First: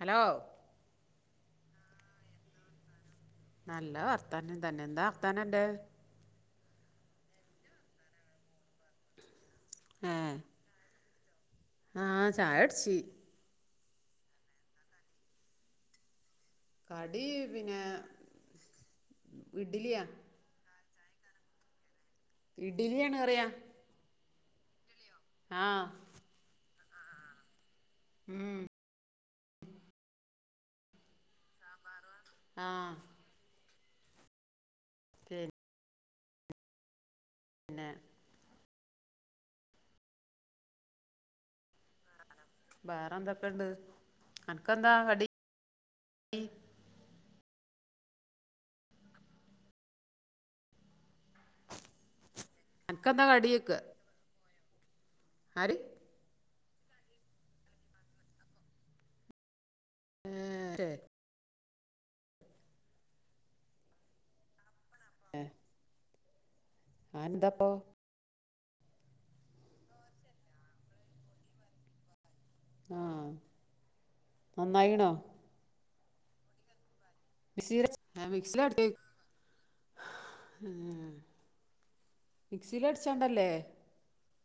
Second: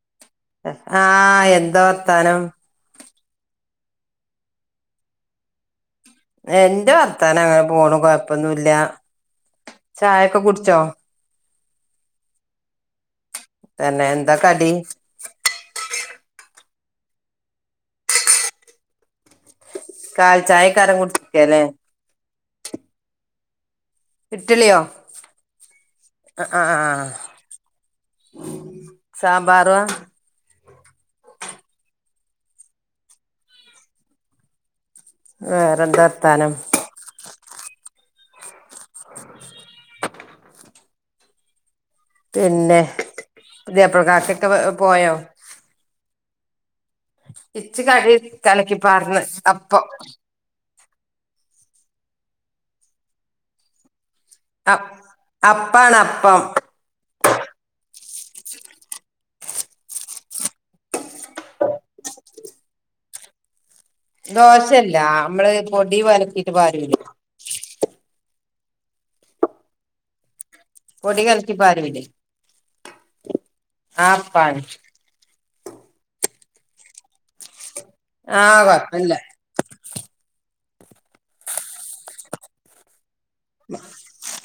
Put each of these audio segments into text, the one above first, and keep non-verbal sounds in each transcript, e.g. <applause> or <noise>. Hello ആഹ് എന്തോവർത്താനം നല്ല വർത്താനം തന്നെ എന്താ ർത്താനെന്റെ എന്റെ വർത്താനം അങ്ങനെ പോണ് കൊഴപ്പൊന്നുംല്ല ചായൊക്കെ കുടിച്ചോ? ആഹ് ചായൊടിച്ചി തന്നെ എന്താ കടി കടി പിന്നെ ഇഡ്ഡലിയാ കാൽചായകാരം കുടിക്കലേ ഇടിലിയാണ് പറിയാ ഇറ്റിലിയോ അഹ് ആഹ ഉം സാമ്പാറ്വ ആഹ വേറെന്തർത്താനം ന്നെ പിന്നെ വേറെ എന്തൊക്കെയുണ്ട് പുതിയാപ്പൾകാക്കൊക്കെ പോയോ? ഇൻ ഇച്ച കടിളക്കി പാർന്ന് അപ്പാ എൻക്കെന്താ കടിയൊയ്ക്ക് അ അപ്പാണ് അപ്പം ഉ ശെ ദോശല്ലമ്മള് പൊടി വല ആ എന്താപ്പൊ പൊടി കൽക്കി പാരുലെ ആഹ ആ പ്പാണ് സീരെ ആഹ് കൊഴ്പ്പല്ല ഉ മിക്സിലടിച്ചാണ്ടല്ലേ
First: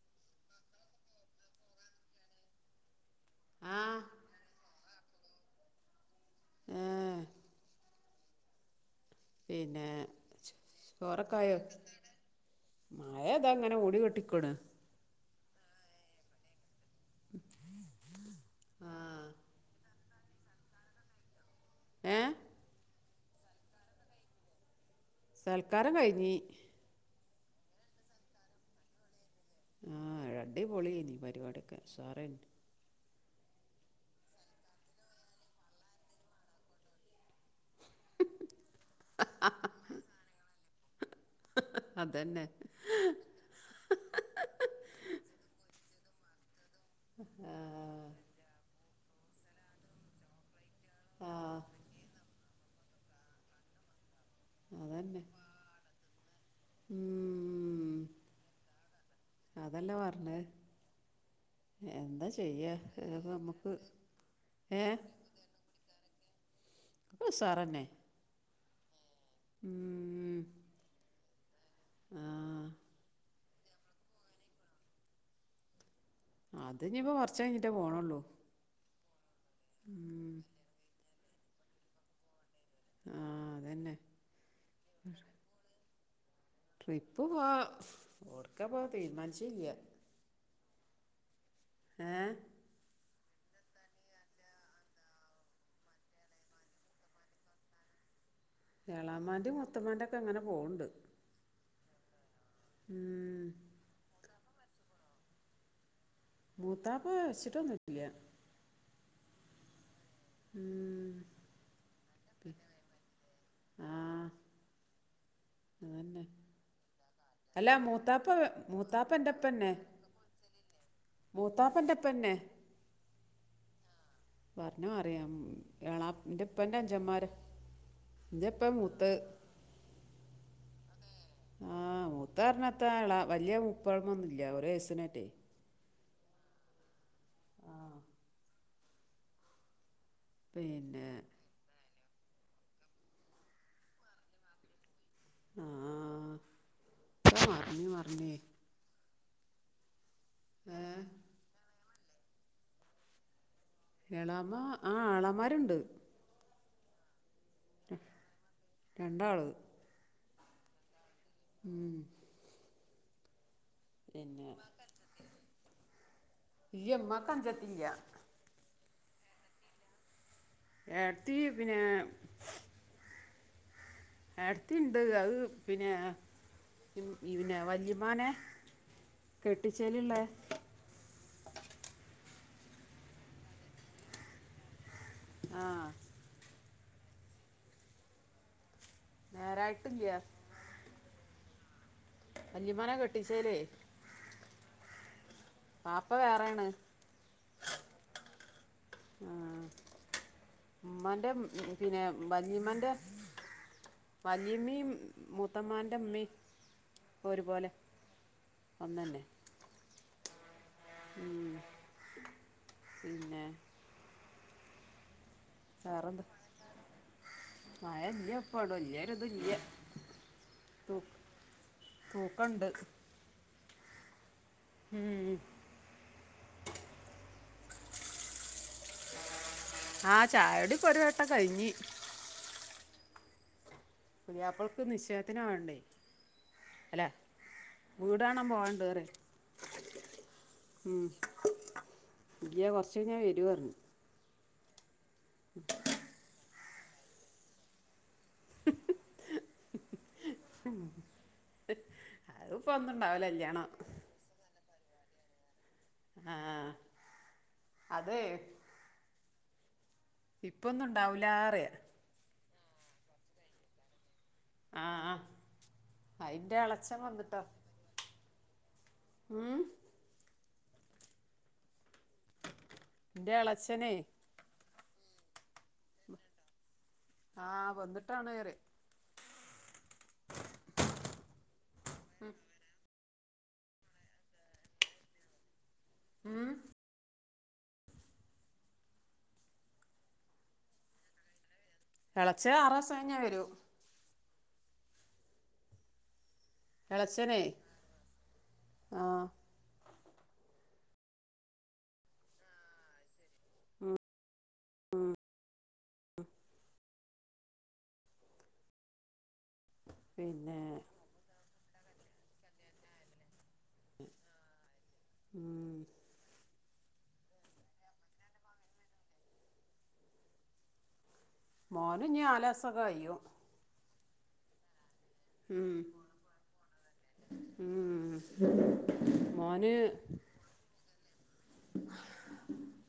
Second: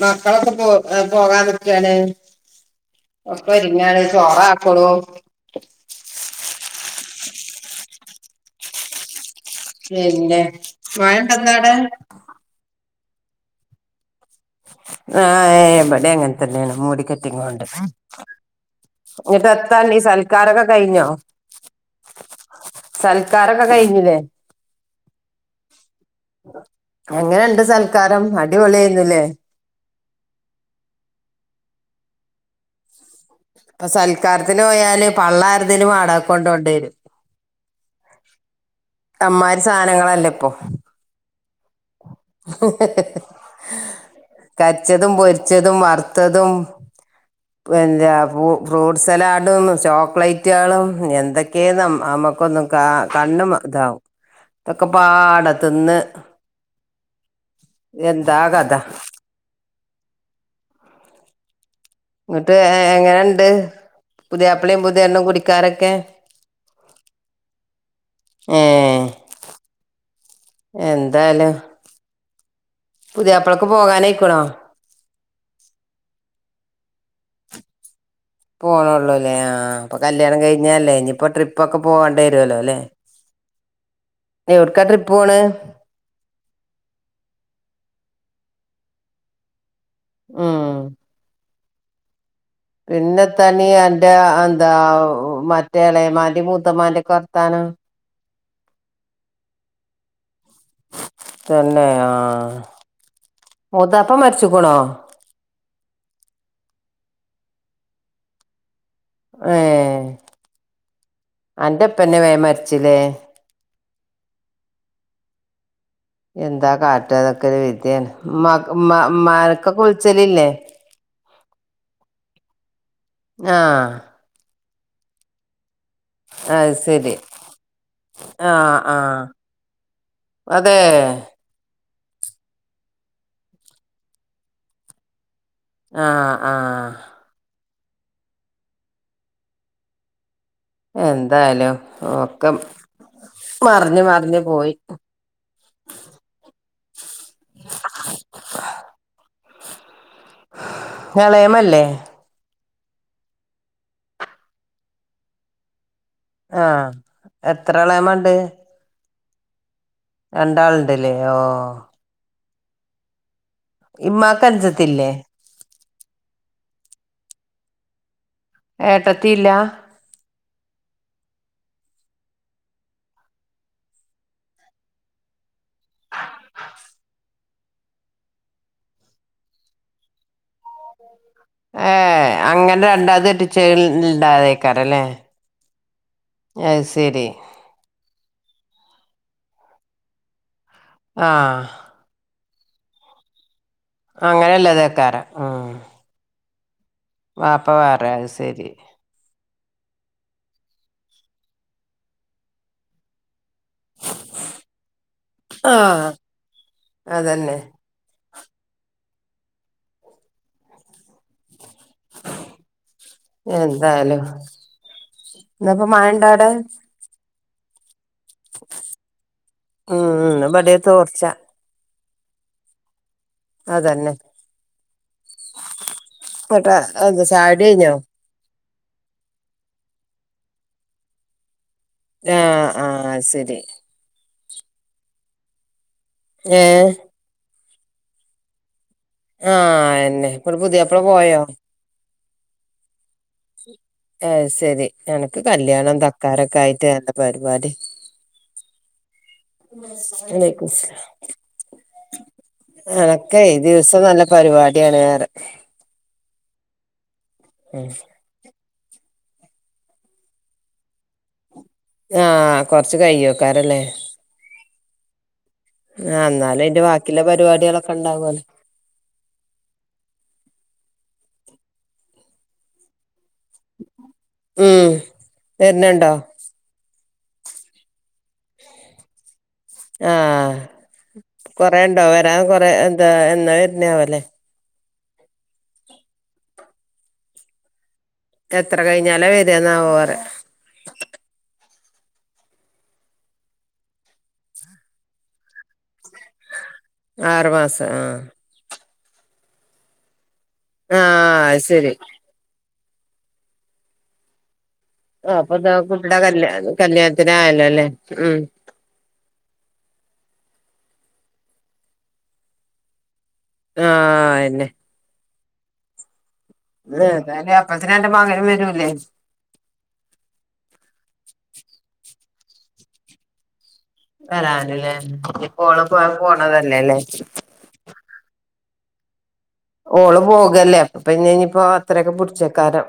മക്കളൊക്കെ പോ പോകാനിക്കാണ് ആ ഒക്കരിങ്ങാൻ സോറാക്കണു ആ പിന്നെ മയോണ്ടാന്നാടെ? മഴതാങ്ങനെ ഓടികെട്ടിക്കണ് ആഹടെ അങ്ങനെ തന്നെയാണ് മൂടിക്കെട്ടിങ്ങ കൊണ്ട് ആഹ് ഇങ്ങിട്ട എത്താണ്ണി സൽക്കാരൊക്കെ കഴിഞ്ഞോ ഏ സൽക്കാരൊക്കെ കഴിഞ്ഞില്ലേ സൽക്കാരം കഴിഞ്ഞി എങ്ങനെയുണ്ട് സൽക്കാരം അടിപൊളി ആയിരുന്നുലെ ആഹ അട പൊളിയ നീ പരിപാടിയൊക്കെ സാറേ ഇപ്പൊ സൽക്കാരത്തിന് പോയാല് പള്ളാരരുന്നിലും ആടാക്കൊണ്ട കൊണ്ട വരും അമ്മാര് സാധനങ്ങളല്ലേ ഇപ്പൊ <unintelligible> കര്ച്ചതും പൊരിച്ചതും വറുത്തതും ആഹ് എന്താ ഫ്രൂട്ട് സലാഡും ചോക്ലേറ്റ് തയാളും എന്തൊക്കെയ നമ്മക്കൊന്നും കാ കണ്ും ഇതാവും ഇതൊക്കെ അതന്നെ പാട തിന്ന് ഉം എന്താ കഥ അതല്ലെ പറഞ്ഞ് ന്ന്ട്ട് എങ്ങനെണ്ട് ഏ പുതിയാപ്പളെം പുതിയെണ്ണും കുടിക്കാരൊക്കെ ഉസാറന്നെ ഏ ഉം എന്താലും ആ പുതിയാപ്പളക്ക് പോകാനായിക്കുണോ അതിഞ്ഞിപ്പോ കൊർച്ചേഞ്ഞ്ട്ടേ പോണുള്ളൂ പോണൊള്ളൂ ല്ലേ ആ പ്പൊ ഉം കല്യാണം കഴിഞ്ഞല്ലേ ഇനിപ്പോ ട്രിപ്പ് ഒക്കെ പോകേണ്ടേരേരോലോലെ ആ അതന്നെ എവ്ട്ക്കാ ട്രിപ്പ് പോണ് ട്രിപ്പ് പ്പോ ഏട്ക്കാ പോ തീരുമാനിച്ചീല ആ ഏ പിന്നെത്താണ്ണീ അന്റെ ന്താ മറ്റേ ഇളയമ്മാന്റേം മൂത്തമ്മാന്റേം ഒക്കെ വർത്താനം. ആ ഏളാമാൻൻ്റെം മൂത്തമ്മാൻ്റേം ഒക്കെ ഇങ്ങനെ പോണ്ട് തന്നെ ആ മുത്താപ്പ മര്ച്ച്ക്ക്ണോ? മൂത്താപ്പ മരിച്ചിട്ടൊന്നുല്ല്യ ഏ ഉം അന്റെപ്പെന്നെ വേം മരിച്ചിലേ ആ അതന്നെ എന്താ കാട്ടതൊക്കെ ഒരു അല്ല വിദ്യാണ് മൂത്താപ്പ മ്മ മ്മ മ്മാർക്കൊക്കെ വിളിച്ഛലില്ലേ മൂത്താപ്പൻന്റെപ്പന്നെ ആ പറഞ്ഞ അറിയാം എളാ അത് ഇന്റെപ്പന്റെ ശരി അഞ്ചന്മാര് ആ ഇന്റെപ്പെ മൂത്ത് അതേ ആ മൂത്താറിഞ്ഞാന്താ എളാ വല്യയ മൂപ്പഴമൊന്നുമല്ല ഒരു വയസിനറ്റേ ആ ആ പിന്നെ എന്തായാലും ഒക്കെ മറിഞ്ഞ് മറിഞ്ഞ് പോയി ആ <unintelligible> മർഞ്ഞി മർഞ്ഞി ളയമല്ലേ എളാമ്മ ആ ആളമാരുണ്ട് ആഹ എത്രളാമണ്ട് രണ്ടാള് രണ്ടാൾണ്ട്ല്ലേ ഓ പിന്നെ ഇമ്മാക്കഞ്ചത്തില്ലേ കാഞ്ചത്തില്ല ഏട്ടത്തിയില്ലാ എട്ട്ത്തി പിന്നെ ഏട്ട്ത്തിണ്ട് അത് പിന്നെ പിന്നെ വല്ലിമ്മാനെ കെട്ടിച്ചേല് ഇള്ളെ ഏ അങ്ങനെ രണ്ടാത്തെച്ചേല് ഇണ്ടായതേക്കാരല്ലേ ആ അഹ്സെരി നേരായിട്ടി ല്ല്യ ആ വലിയുമ്മാനെ കെട്ടിച്ചേലേ അങ്ങനെയ്ളളതേക്കാരം പാപ്പ വേറേണ് വപ്പ വേറെ അഹ്സരി ഉമ്മാൻ്റെ പിന്നെ വല്ലിമ്മാൻ്റെ വലിയമ്മീം ആ മൂത്ത്മാന്റെമ്മീ അതന്നെ ഒരുപോലെ ഒന്നാനെ ഉം എന്തായാലും ഇന്ന് പ്പോ മഴായുണ്ടോ അവിടെ മഴന്ന് പ്പവടെ വല്യ ഒര് തല്യ ഉം ഇന്ന് ഇവിടെയും തോർച്ച പൂക്കണ്ട് അതന്നെ പട്ട എന്താ ചായുടികഴിഞ്ഞോ ആ ചായടിപ്പൊ ഒരു വട്ടം കഴിഞ്ഞി ആ ആ ശരി പുലിയാപ്പളക്ക് നിച്ചേയത്തിന് പോവണ്ടേ ഏ വീടാണ പോവാണ്ട് റിയാ ആഹ എന്നന്നെ ഇ പുതിയപ്പള പോയോ ഇല്ല കുറച്ചകഴിഞ്ഞ് വരും പറഞ്ഞു ശെരി എനക്ക് കല്യാണം തക്കാരൊക്കെ ആയിട്ട് എന്താ പരിപാടി വാലേക്കും അസ്ലം അതിപ്പോ ഒന്നും ഉണ്ടാവില്ല എനക്കെ കല്യാണം ദിവസം നല്ല പരിപാടിയാണ് റിയാ അതെ ഇപ്പൊന്നുംണ്ടാവൂലാറിയാ ആ കൊറച്ച് കൈ യോ ക്കാാരല്ലേ ആ ആ ആ അതിൻ്റെ എന്നാലും അതിന്റെ ഇളച്ചൻ ബാക്കിയിള്ള പരിപാടികളൊക്കെ ഉണ്ടാവോലോ മ്മ് എന്റെ ഇളയാച്ചനെ ഉം.... ആ വന്നിട്ടാണ് റിയാ ആഹ കൊറെ ണ്ടോ വരാൻ കൊറെ എന്താ എന്നാ വർണ വലെ ഉം എത്ര കഴിഞ്ഞാല വരന്നാവോ ഇളച്ച ആറ് ദിവസം കഴിഞ്ഞേ വരൂ ഇളച്ചനെ ആറ് മാസം ആ ആ ആ അയ് ശരി ആ അപ്പൊ ഇന്താ കുട്ടിയുടെ കല്യാ കല്യാണത്തിന് ആയല്ലോ ല്ലേ ഉം പിന്നെ ആ അന്നെ ഉം, തായാലും അപ്പഴത്തിന് അന്റെ മകനും വരൂലേ <unintelligible> സക്കോ യ്യും വരാനല്ലേ ഇ പോണ പോ പോണതല്ലേല്ലേ ഉം മോന് ഓള് പോകല്ലേ അപ്പോ പിന്നെ ഇനിപ്പോ അത്രയൊക്കെ പിടിച്ചേക്കാരം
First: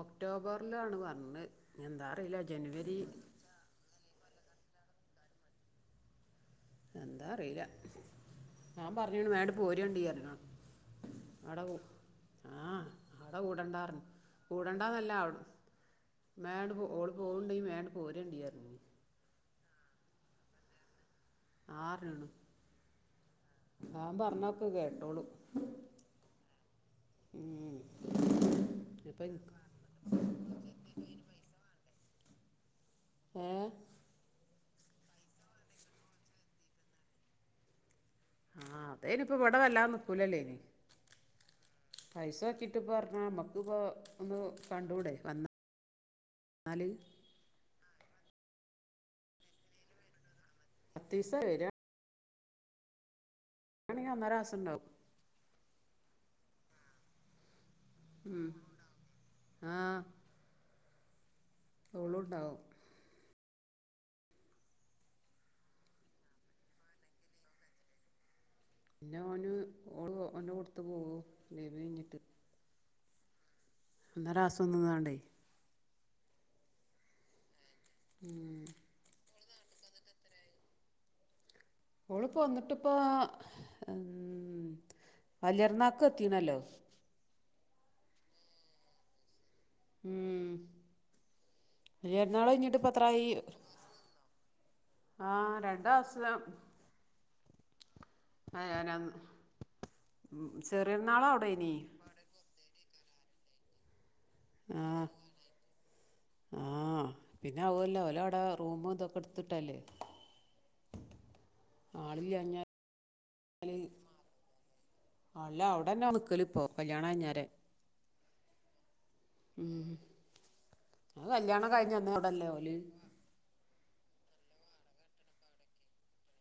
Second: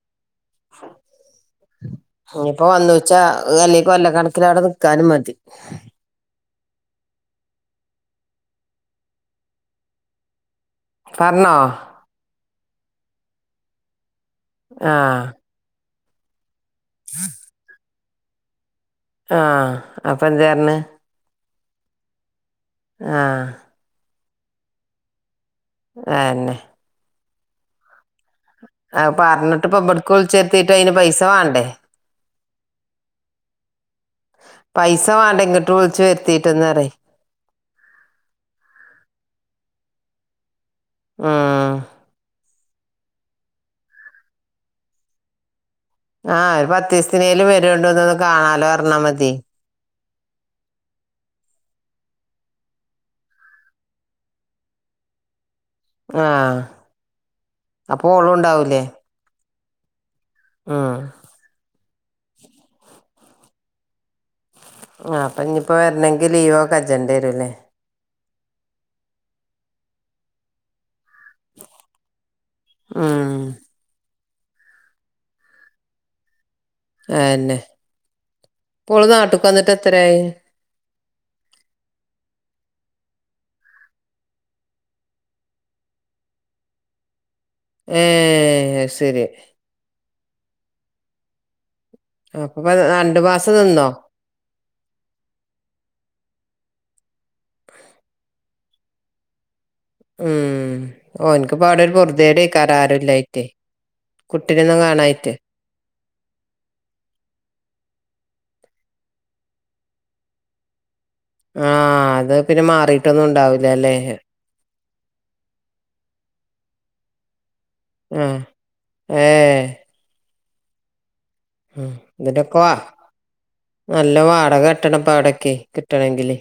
ഒക്ടോബറിലാണ് പറഞ്ഞത് എന്താ അറിയില്ല ജനുവരി കലട നിക്കാനും മതി എന്താ അറിയില്ല ഞാൻ പറഞ്ഞ വേണ്ട പോരണ്ടീര പറഞ്ഞോ ആഹ അവിടെ കൂടണ്ടാറരുന്നു കൂടണ്ടന്നല്ല ആഹ് അവിട മേണ്ട പോ ഓ പോകണ്ട മേണ്ട പോവ രണ്ടി അ ആഹ അപ്പൊ എന്തായി പറഞ്ഞെ ആറാണ് ആഹ ഞാൻ പറഞ്ഞൊക്കെ കേട്ടോളൂ അന്നേ ഉം അ ഇപ്പം പറഞ്ഞിട്ട് ഇബടക്ക് വിളിച്ചര്ത്തീട്ട് അയിന് പൈസ വാണ്ടേ ഏ പൈസ വാണ്ടെ ങ്ങട്ട് വിളിച്ചു വരുത്തിട്ട്ന്നറിയെ ഇനിയിപ്പം വടവല്ലാദെ നിക്കൂലല്ലയ്ന് ആഹ പറഞ്ഞ മ്മക്ക് ഇപ്പോ ഒന്ന് കണ്ടൂടെ വന്ന ആഹ ഒരു പത്ത് ദിവസ്ത്തിനേലും വരണ്ടോന്ന് കാണാലോ പർഞ്ഞാ മതി പത്തീസ വരാ മാണെങ്കി ഒന്നരാസം ണ്ടാവും ആ അപ്പൊ ഉം ഓളുണ്ടാവൂലേ ആഹ് ആ ഓളുണ്ടാവും ആ അപ്പൊ ഇഞ്ഞിപ്പോ വരണെങ്കിൽ ലീവോക്കെ കജ്ജണ്ടിവരൂല്ലേ പിന്നെ ഓന് ഓളും ഓന്റെ കൂട്ടത്ത് പോകും ലീവ് കഴിഞ്ഞിട്ട് ആ ഒന്നരാസം നിന്നാണ്ടേ ആന്നെ പ്പോൾ നാട്ട് വന്നിട്ട് എത്രായി ഓളിപ്പോ വന്നിട്ട്പ്പൊ ഉം വല്യര്ന്നാക്ക് എത്തീണല്ലോ ഏ അയ് ശരി ഉം വലിയർന്നാൾ അപ്പപ്പ കഴിഞ്ഞിട്ട് രണ്ടു പ്പൊത്രായി മാസം നിന്നോ ആ രണ്ടാസം ആ ആരാ <unintelligible> ണ് ഉം ഓന്ക്ക് പ്പൊ അവുടെ ഒരു പൊറുതെടക്കാരം ആരുല്ലായിറ്റേ ആഹ ആഹ പിന്നെ അവുല്ല ഓല അവിടെ റൂമും ഇതൊക്കെ എടുത്തിട്ടല്ലേ ആഹ അത് പിന്നെ ആളില്ലാഞ്ഞാല് മാറീട്ടൊന്നും ഉണ്ടാവൂല്ല ല്ലേ അല്ല അവിടെന്നാ നിക്കല് ഇപ്പോൊ കല്യാണം കയിഞ്ഞാരെ ആ ഏ അ കല്ല്യാണം ഉം കഴിഞ്ഞന്നെ അവ്‌ടല്ലേ ഇതിനൊക്കെ വാ ഓല് നല്ല വാടക കെട്ടണപ്പം അവിടക്കെ കിട്ടണങ്കില്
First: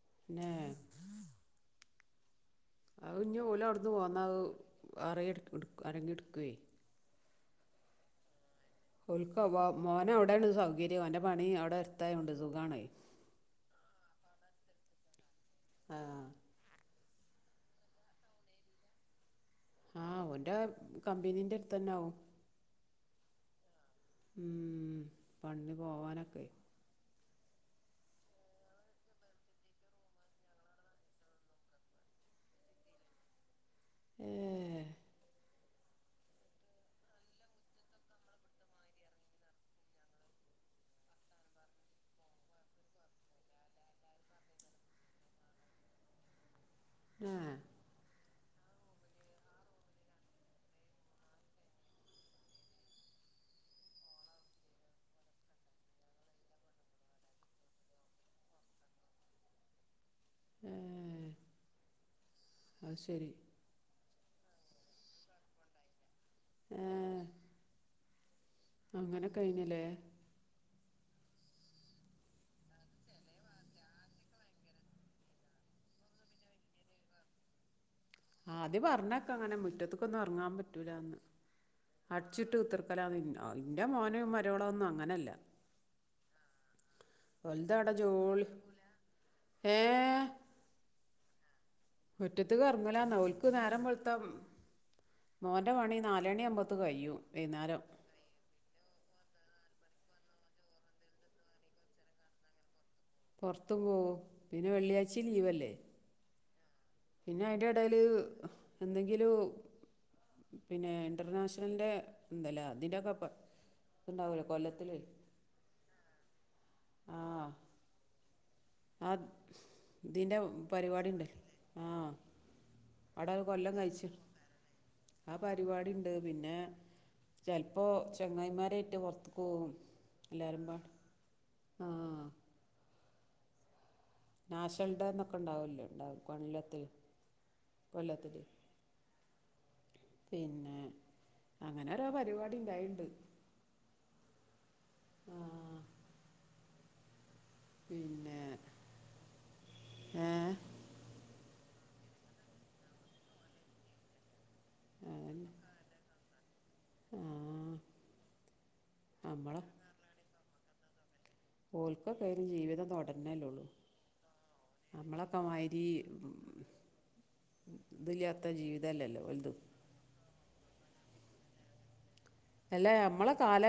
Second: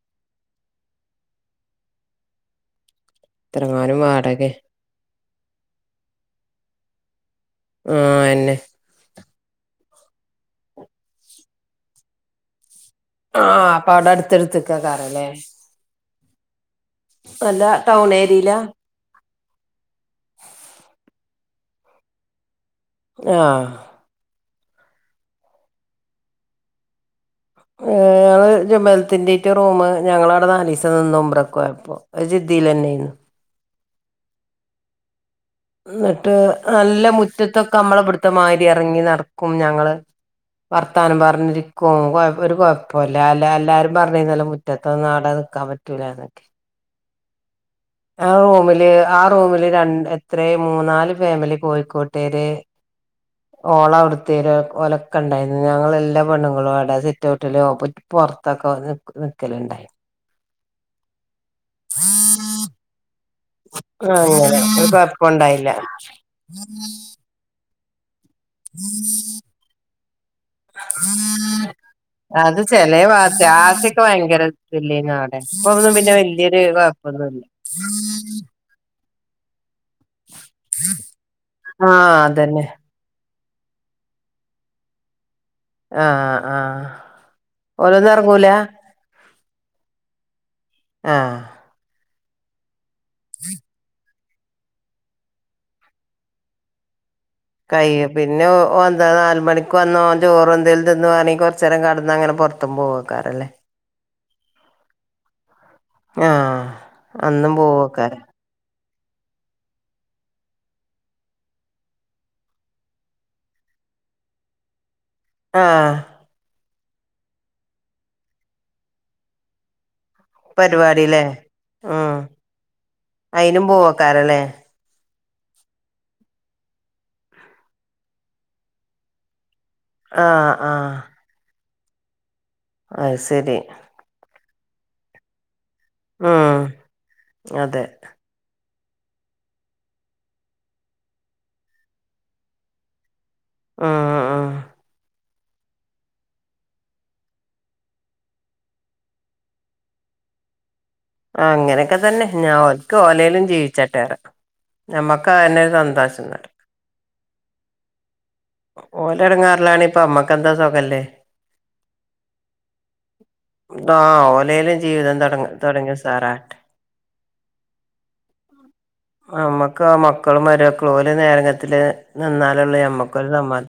<inaudible> അ ഇഞ് ഓല് അവുടന്നു ഇത്രങ്ങാനും പൊന്ന വാടക ആരെങ്കിലും ഇട്ക്കോയി ആ അ അന്നെ മോന് അവിടെണ് സൗകര്യം അവന്റെ പണി അവിടെ അടുത്തയൊണ്ട് സുഖണ് ആഹ് അപ്പൊ അവിടെ അടുത്തടുത്തക്ക ക്കാറല്ലേ ആഹ് നല്ല ടൗൺ ഏരിയിലാ ആഹ് അവന്റെ കമ്പനീന്റെ അടുത്ത്ന്നൊവും ആഹ ഉം വണ്ട്ി പോവാനൊക്കെ ഏ ജുമലത്തിന്റെ റൂ് ഞങ്ങള അവിടെ നാലീസ നിന്നുമമ്പറക്ക അപ്പൊ ജിദ്ദിൽന്നെയായിന്ന് ഏ എന്നിട്ട് നല്ല മുറ്റത്തൊക്കെ നമ്മള പിടുത്തെ മാതിരി ഇറങ്ങി നടക്കും ഞങ്ങള് വർത്താനം പറഞ്ഞിരിക്കും ഒരു കുഴപ്പമില്ല എല്ലാരും പറഞ്ഞിരുന്നല്ലോ മുറ്റത്ത് നാട ക്കാൻ പറ്റൂലാനൊക്കെ <unintelligible> ആ റൂമില് ആ റൂമില് രണ്ട് എത്ര മൂന്നാല് ഫാമിലി കോയിക്കോട്ടേര് ഓള അവിടുത്ത ര് ഒലക്ക ഉണ്ടായിന്ന് ഞങ്ങള് എല്ലാ പെണ്ണുങ്ങളും അവിടെ സിറ്റ് ഔട്ടില് പൊറത്തൊക്കെ നിക്കലുണ്ടായി <inaudible> അത് ശരി ആഹ ഒരു കുഴപ്പുണ്ടായില്ല ഏഹ് അങ്ങനെ കഴിഞ്ഞിലേ അത് ചെ ലേഭാഗത്ത് ആദ്യക്കെ ഭയങ്കര ഇല്ല രുന്നുഅവിടെ ഇപ്പ ഒന്നും പിന്നെ വ ല്ല്യയൊരുപ്പ അ <unintelligible> ആത് പറഞ്ഞൊക്കെ അങ്ങനെ മുറ്റ അതുക്കൊന്നും ഇറങ്ങാൻ പറ്റൂലാന്ന് ആഹ് അടിച്ചിട്ട് അതന്നെ കുത്തിർക്കലാണ് <unintelligible> ആ്്ന്റെ മോനും മര്യോളും ഒന്നും അങ്ങനെയല്ല ആഹ ആഹ് ഓൽതവിടെ ഓലൊന്നും ജോളി ഇറങ്ങൂല ആഹ മുറ്റത്ത് ഇറങ്ങുലാ ഓൽക്ക് നേരം വെളുത്ത മോന്റെ പണി നാലണി ആവുപത്തിന്ന് കഴു കയ്യും പിന്നെ വന്ന നാല മണിക്ക് വന്നോ ഒചോറ് എന്തേലും തിന്ന് വാണെങ്കിൽ കുറചേരം കടന്ന് അങ്ങനെ പുറത്തും പോകും പൊറത്തു പോകും പിന്നെ വെള്ളിയാഴ്ച ലീവല്ലേ ആഹ പിന്നെ അന്നും അതിൻ്റെ ഇടയിൽ പോവാക്കാരം എന്തെങ്കിലും പിന്നെ ഇന്റർനാഷണലിൻറെ ഇന്തല്ലേ അതിൻ്റെയൊക്കെ ഉണ്ടാവൂലേ കൊല്ലത്തില് ആഹ് ആ ആ ഇതിറെ പരിപാടില്ലേ പരിപാടിുണ്ട് ആഹ ഉം അയിനും പോവാക്കറല്ലേ ആ പരിപാടി ഉണ്ട് പിന്നെ ചെലപ്പോ ചെങ്ങായിമാരേറ്റ് പുറത്തക്ക് പോകും ആഹ ആഹ ആഹ അഹ ശരി നാഷൽ ഡേ എന്നൊക്കെ ഉണ്ടാവല്ലേ ഉണ്ടാവും ഉം കൊല്ലത്തില് അതെ കൊല്ലത്തില് പിന്നെ അങ്ങനെരാ പരിപാടി ഇണ്ടായിുണ്ട് ആഹ ആഹ ആ പിന്നെ ഏ അങ്ങനെയൊക്കെ തന്നെ ഞാൻ ഓൽക്ക് ഓലലും ജീവിച്ചാട്ടേ നമ്മക്ക് അ അതന്നെ. തന്നെസന്തോഷം ആ ഓല് നമ്മളെ ഇടങ്ങാറലാാണ് ഇപ്പൊ ഇമ്മക്ക ന്താ സുഖല്ലേ ഓൽക്കക്കയിന് ജീവിതം തൊട ആ ഓലേലം ജീവിതം തുട നമ്മളൊക്കെ മാതിരി തുടങ്ങി ഉസാറാവട്ടെ ഇതില്ലാത്ത ജീവിത അല്ലല്ലോ ഓൽതു നമ്മക്ക് മക്കളും മരുമക്കളും ഓല് നേരത്തില് നിന്നാലുള്ള അല്ല ഞമ്മക്കരു നമ്മളെ കാലം സമാ